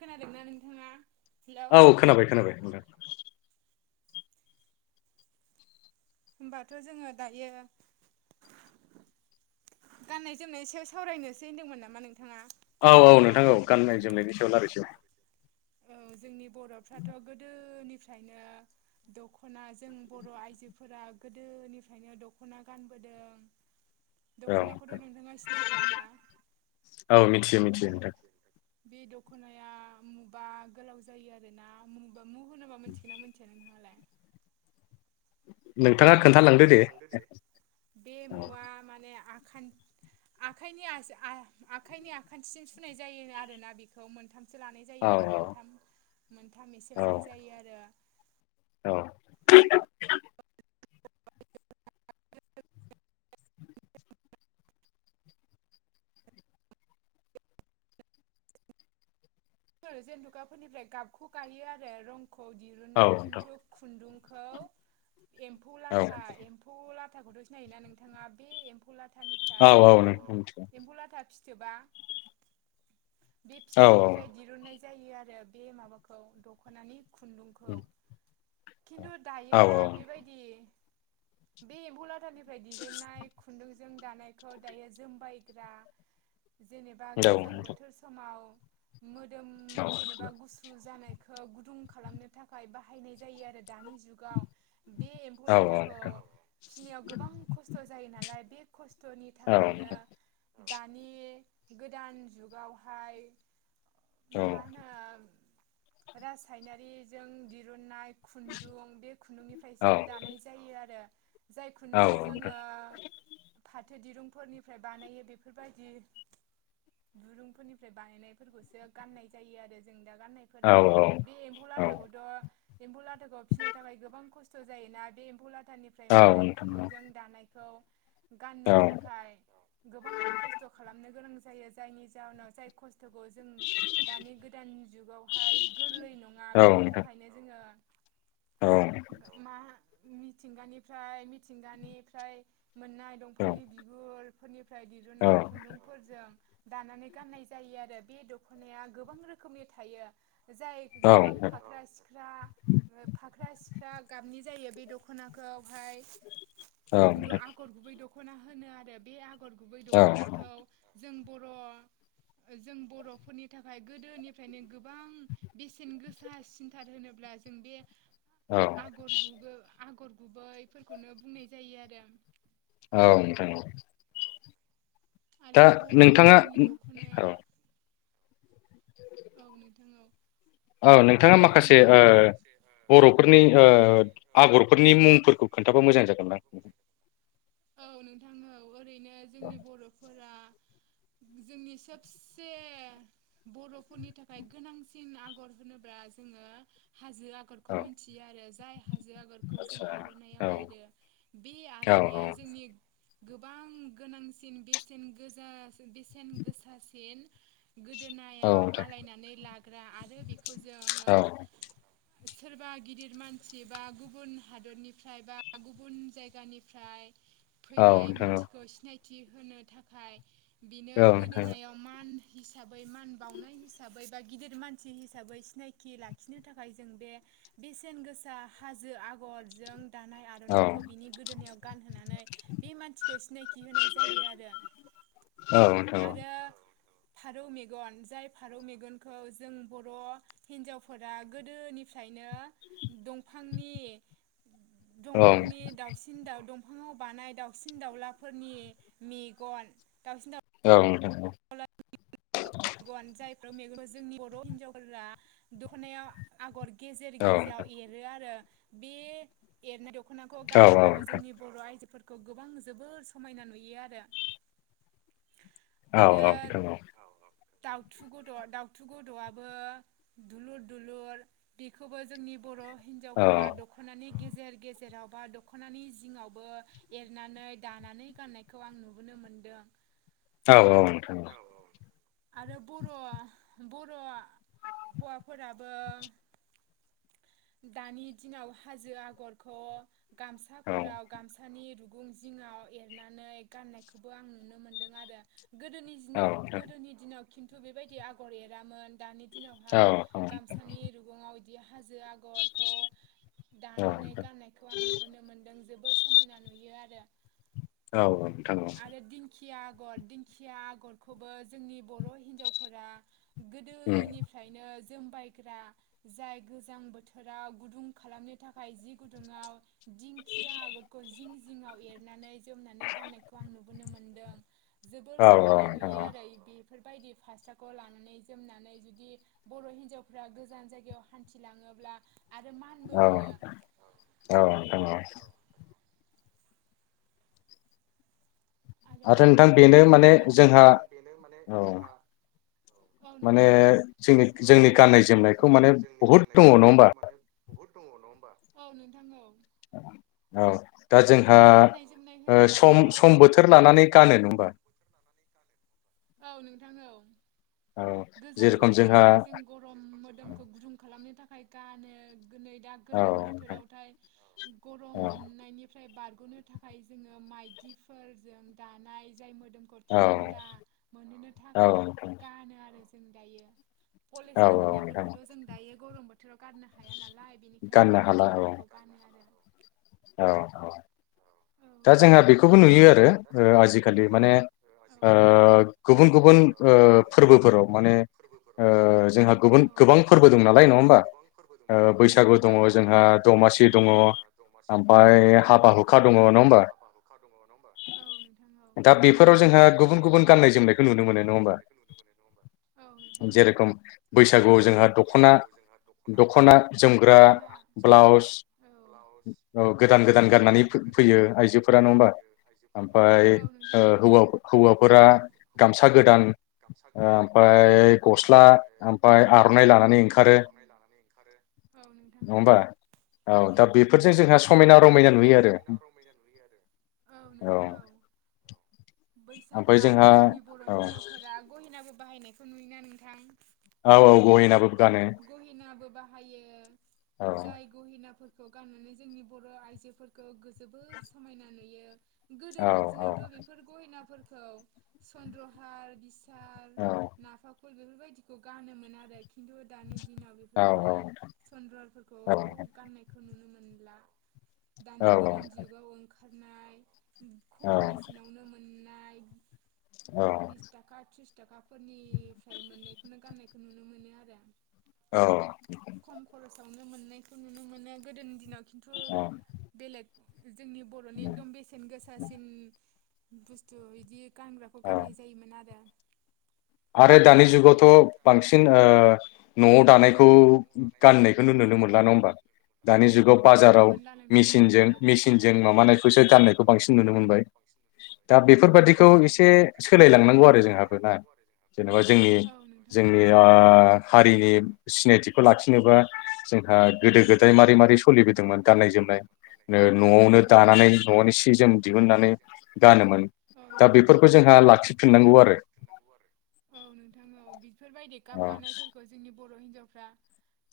खोनादोंना नोंथाङा? हेलौ औ खोनाबाय खोनाबाय नोथां। होमबाथ' जोङो दायो [inaudible] गाननाय जोमनाय सायाव सावरायनोसै होनदोंमोन नामा नों औ औ नोंथां औ गाननाय जोमनायनि सायाव लारायसै औ जोंनि बर'फ्राथ' गोदोनि फ्रायनो दख'ना जों बर' आइजोफोरा गोदोनिफ्रायनो दख'ना गानबो दों। औ दख'नाखौथ' नोंथां नोंथाङा सिनायखायोना? औ मिथियो मिथियो नोंथां [unintelligible] बे दख'नाया मुबा गोलाव जायो आरो ना मु मु होनोबा मोनथिगोना मोनथिया नोंथाङालाय? नोंथाङा खोन्थालांदो दे। [unintelligible] औ आखाइनि आखायनि आस आ आखायनि आखान्थिजों सुनाय जायो आरोना बेखौ मोनथाम से लानाय जायो औ आरो मोनथाम मोनथाम एसे औ लानाय जायो आरो [inaudible] जेन्थकाफोरनिफ्राय गाबखौ गायो आरो रंखौ दिरहुनो औ नोंथां खिन्थु खुन्दुं खौ एम्फौ औ लाथा एम्फौ लाथाखौथ' सिनायो ना नोंथाङा बे एम्फौ एम्फौ औ लाथानिफ्राय औ नोंथां मिथिगौ [unintelligible] एम्फौ लाथा फिथोबा औ औ। गुननाय जायो आरो बे माबाखौ दख'नानि खुन्दुंखौ। खिन्थु दायो औ बेबायदि बे एम्फौलाथानि फ्राय दिरुनाय खुन्दुंजों दानायखौ दायो जोमबायग्रा जेनेबा गोजां औ बोथोर समाव मोदोम जेनेबा गुसु जानायखौ गुदुं खालामनो थाखाय बाहायनाय जायो आरो दानि जुगाव बे एम्फौ लाथाखौ औ औ फिनायाव गोबां खस्थ' जायो नालाय बे खस्थ'नि थाखायनो दानि गोदान जुगावहाय मा होनो रासायनारिजों दिरुन्नाय खुन्दुं बे खुन्दुंनिफ्रायसो दानाय ओ जायो आरो। जाय खुन्दुंखौ जोङो फाथ थो दिरुंफोरनिफ्राय बानायो बेफोरबायदि दुरुंफोरनिफ्राय बानायनाय फोरबोसो गनाय जायो आरो जों दा गाननायफोरा औ बे एम्फौ लाथाखौथ' एम्फौ ला लाथाखौ फिसिनो थाखाय गोबां खस्थ' जायोना बे एम्फौ लाथानिफ्राय मोननाय औ खुन्दुंजों दानायखौ गाननो थाखाय औ गोबां खस्थ' खालामनो गोनां जायो जायनि जाहोनाव जाय खस बस्थ'खौ जों दानि गोदान जुगावहाय गोरलै नङा बिनि थाखायनो जोङो [unintelligible] मा मिथिंगानिफ्राय मिथिंगानिफ्राय मोननाय दंफांनि बिगुरफोरनिफ्राय दिरुननाय खुन्दुंफोरजों दानानै गाननाय जायो आरो बे दख'नाया गोबां रोखोमनि थायो। जाय गोबां फाख्रा सिख्रा फाख्रा सिख्रा गाबनि जायो बे दखनाखौहाय द आगर गुबै दखना होनो आरो बे आ गर गुबै दख'नाखौ जों बर' जों बर'फोरनि थाखाय गोदोनिफ्रायनो गोबां बेसेन गोसा सिन्थार होनोब्ला [inaudible] आगर गुबो आगर गुबैफोरखौनो बुंनाय जायो आरो औ नोंथां औ। आरो दा बर' नोंथाङा जोंनि औ दख'नायाव। औ नोंथां औ। औ नोंथाङा जोंनि माखासे बे [inaudible] बर'फोरनि ओ आगरफोरनि मुंफोरखौ खोन्थाबा मोजां जागोन दां। [inaudible] औ ओरैनो जोंनि बर'फोरा जोंनि सबसे बर' फनि थाखाय गोनांसिन आगर होनोब्ला जोङो। हाजो आगरखौ औ मिथियो आरो जाय हाजो आगरखौ जों आदसा आर'नाइाव औ एरो बे आर' औ औ नाया जोंनि गोबां गोनांसिन बेसेन गोजा बेसेन गोसासिन गोदोना औ नोंथां आलायनानै लाग्रा आरो बेखौ जोंङो औ सोरबा गिदिर मानसि बा गुबुन हादरनिफ्राय बा गुबुन जायगानिफ्राय औ फैनाय नोंथां मानसिखौ सिनायथि होनो थाखाय बिनो औ नोंथां गोदोनायाव मान हिसाबै मान बावनाय हिसै बा गिदिर मानसि हिसाबै सिनायथि लाखिनो थाखाय जों बे बेसेन गोसा हा हाजो आगरजों दानाय औ आर'नाइखौ बिनि गोदोनायाव गानहोनानै बे मानसिखौ सिनायथि होनाय जायो आरो। [inaudible] औ नोंथां औ। थारौ मेगन जाय फारौ मेगनखौ जों बर' हिनजावफोरा गोदोनिफ्रायनो दंफा फांनि औ दंफांनि दाउसिन दाउदं [inaudible] बानाय दाावसिन दाउलाफोरनि मेगन दउसिन दा औ नोंथां [inaudible] मेगन जायफोराव मेगन जोंनि बर' हिन्जावफोरा दख'नायाव आगर गेजेर औ गेजेराव एरो आरो बे एरनाय द ख'नाखौ औ औ नोंथां औ नोंथां औ नोंथां औ नोंथां औ गानोब्लाबो नोंथां जोंनि बर' आइजोफोर खौ गोबां जोबोर समायना नुयो आरो। औ औ आरो [inaudible] औ। दाउथु गुद' दाउथु गद'आबो दुलुर दुलुर बेखौबो जोंनि बर' उम हिन्जावफोरा दख'नानि गेजेर गेजेराव बा दख'नानि जिङावबो एरनानै दानानै गाननायखौ आं नुबोनो मोनदों। औ औ नोंथां औ। आरो बर' बर' हौवाफोराबो। दानि दिनाव हाजो आगरखौ गामसाफोराव गामसानि रु गुं जिङाव एरनानै गाननायखौबो आं नुनो मोनदों आरो। गोदोनि [inaudible] गोदोनि दिनाव खिन्थु बेबायदि आगर एरामोन। दानि दिनावहाय गामसानि रुगुङाव इदि हाजो आगरखौ दानानै गाननायखौ आं नुबोनो मोनदों जोबोर समायना नुयो आरो। औ औ नोंथां औ। किया आगर दिंखिया आगरखौबो जोंनि बर' हिनजावफोरा गोदोनिफ्रायनो जोमबायग्रा जाय गोजां बोथोराव गुदुं खालामनो थाखाय जि गुदुंआव दिंखिया आगरखौ जिं जिङआव एरनानै जोमनानै गाननायखौ आं नुबोनो मोनदों। जोबोर औ समायना नोंथां नुयो औ आरो बे बेफोरबायदि फास्राखौ लानानै जोमनानै जुदि बर' हिनजावफ्रा गोजान जायगायाव हान्थिलाङो अब्ला औ औ द। आरो नोंथां बेनो माने दखनायाथ' जोंहा बेनो माने औ जोंहा माने जोंनि जोंनि गाननाय जोमनायखौ माने बहुद दङ नङा होमबा? हुद दङ नङा हबा औ नोंथां। औ दा जोंहा गाननाय जोमनाय होनोब्लाथ' सम समबोथोर औ बेखोर लानानै गानो नं आ होबा? औ नोंथां औ! गोजां जेरेखम जोंहा बोथोरावहाय जों गरम मोदोमखौ गुदुं खालामनो थाखाय गानो दिनै दा औ गोलोम बोथोरावथाय औ गरम मोननायनिफ्राय बार गग'नो थाखाय जोङो माइदिफोरजों दानाय जाय मोदोमखौ थान्दा औ मोननो औ थाखाय नोंथां गानो आरो जों दायो। औ औ नोंथां पलिस्टारनिफोरखौथ' जों दायो गरम बोथोराव गारनो हाया नालाय बेनिखायनो गाननो हाला औ माइदिनिफोरखौ गानो। आरो औ औ। औ दा जोंहा नोंथां बेखौबो नुयो आरो आजिखालि माने गुबुन गुबुन फोरबोफोराव माने जोंहा गुबुन गोबां फोरबो दं नालाय नङ गोबां फोरबो दं नालाय नङा होनबी? औ नोंथाङ जोंहा बैसागु दमासि दङ जोंहा दमा ओमफ्राय हाबा हुखा दङ नङा होमबा मफ्राय हाबा हुखा दङ नङा हबा औ नोंथां औ। दा बेफोराव जोंहा गुबुन गुबुन गान्नाय जोमनायखौ नुनो मोनो नङा होमबा। जेरेखम बैसागुआव जोंहा दख'ना दख'ना जोमग्रा ब्लाउस औ गोदान गोदान गाननानै फैयो आइजोफोरा नङा होमबा। ओमफ्राय ओमफ्राय हौवा हौवाफोरा गामसा गोदान गामसा गोदान ओमफ्राय गस्ला ओमफ्राय ओमफ्राय गस्ला आर'नाइ ओमफफ्राय आर'नाइ लानानै ओंखारो नङबा औ दा बेफोरजों जोंहा समायना रमायना नुयो आरो समायना रमायना नुयो आरो। औ नोंथां औ! बैसागु ओमफ्राय आरो जोंहा जोंनि बर' औ हिनजावफोरा गहिनाबो बाहायनायखौ नुयोना नोंथां? औ औ गहेनाबो गानो गहिनाबो बाहायो औ जाय गहिना खौ गाननानै जोंनि बर' आइजोफोरखौ जोबोर समायना नुयो। औ गोदोनि दिनावथ' बेफोर गहेनाफोरखौ सन्द्रहार बि हार औ नाफाल बेफोरबायदिखौ गानोमोन आरो खिन्थु दानि दिनाव बेफोरबायदि औ चनन्द्रारफोरखौ औ गान्नायखौ नुनो मोना नुला दानि औ औ गोदान जुगाव ओंखारनाय औ खम बेसेनावनो मोननाय बिस औ थाखा थ्रिस थाखाफोरनिफ्राय मोनैखौनो गाननायखौ नुनो मोनो आरो आं औ! नुनो मोननायखौ नुनो मोनो गोदोनि दिनाव खिन्थु बेलेग जोंनि बर'नि एकदम बेसेन गोसासिन बुस्थु बिदि बेखौ गाननाय जायोमोन आरो आरो दानि जुगावथ' बांसिन न'आव दानायखौ गाननायखौनो नुनो नो मोनला नाङा होमबा। दानि जुगाव नुनो बाजाराव मोनला नोंथां नुनो मेसिनजों मोनला औ मेसिनजों माबानायखौसो गाननायखौ बांसिन नुनो मोनबाय दा मोनबाय औ बेफोरबादिखौ नोंथां औ एसे सोलायलांनांगौ आरो जोंहफोर ना जेनेबा जोंनि ना औ नोंथां जोंनि औ हारिनि सिनायथिखौ लाखिनोबा जोंहा गोदो गोदायमारि मारै सोलिबोदोंमोन गाननाय जोमनाय नआवनो दानानै ननि सि जोम दिहुननानै गानोमोन, दिहुननानै दा गानोमोन बेफोरखौ जोंहा लाखिफिननांगौ आरो। औ नोंथां औ बेफोरबायदि गाब औ गानायफोरखौ जोंनि बर हिन्जावफ्रा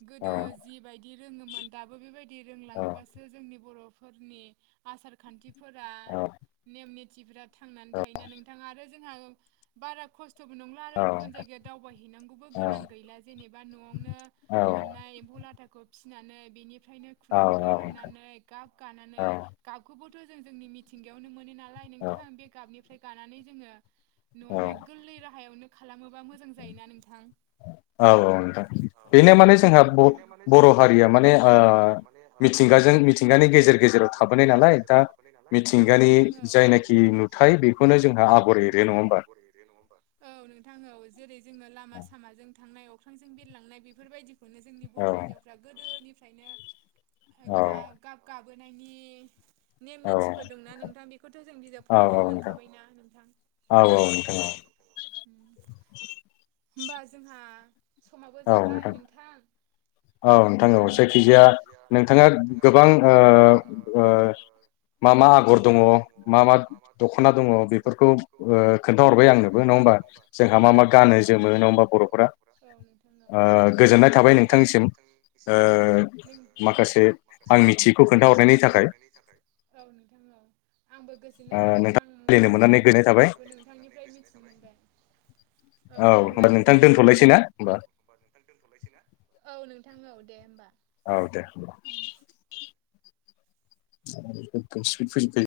गोदो औ जिबायदि रोङोमोन दाबो बेबायदि रोंलाङोबासो जोंनि बर फोरनि आसार-खान्थिफोरा, औ नेम निथिफोरा थांनानै थायोना नोंथाङा आरो जों बारा खस्थ थबो नंला आरो औ गुबुन जायगायाव दावबायहैनांगौबो गोनां गैला जेनोबा नआवनो औ मोननाय लाथाखौ फिसिनानै बेनिफ्रायनो खुन्दुं औ दिरुनानै गाब गानानै औ गाबखौबो थ जों जोंनि मिथिंगायावनो मोनो नालाय औ नोंथां बे गाबनिफ्राय गानानै जोंङो औ न'आवनो गोरलै राहायावनो खालामोबा मोजां जायोना नोंथां? औ औ नोंथां बेनो माने जोंहा ब बर हारिया माने ओ मिथिंगाजों मिथिंगानि गेजेर गेजेराव थाबोनाय नालाय दा मिंगानि नोंथां औ मिथिंगानि जायनाखि जोंहा नुथाय आगर बेखौनो एरो नङा जोंहा होमबा आगर एरो नङा होनबा औ नोंथां औ जेरै जोंनो लामा सामा जों अख्रांजों बिरलांनाय बेफोरबायदिखौनो जोंनि औ बर हिनजावफ्रा गोदोनिफ्रायनो औ गाब गाब गाबोनायनि नेम औ निथिफोर दंना नोंथां बेखौथ जों बिजाब औ फरायनानै मोनखाबायना नोंथां। औ औ नोंथां औ। होमबा जोंहा समाबो औ जाबाय नोंथां औ जायखिजाया नोंथाङा गोबां ओ ओ मा मा आगर दङ मा मा दखना दङ बेफोरखौ ओ खोन्थाहरबाय आंनोबो। नङा होमबा? जोंहा मा मा गानो जोमो नङा होमबा बरफोरा? औ नोंथां ओ औ गोजोननाय थाबाय नोंथांनिसिम ओ ओ आं माखासे मिथियैखौ आं खोन्थाहरनायनि मिथियिखौ थाखाय ओ खोनथाहरनायनि थाखाय। औ नोंथां औ। आंबो गोजोननाय मोन्दों नोंथां आंबो रायलायनो मोननानै माखासे गोजोननाय थाबाय मिथियिखौ नोंथांनिफ्राय मिथिनो मोनबाय। औ होमबा नोंथां दोनथलायसै ना होमबा? औ औ दे नोंथां होमबा। औ दे। उम गोगोम स्पिद फैदों दै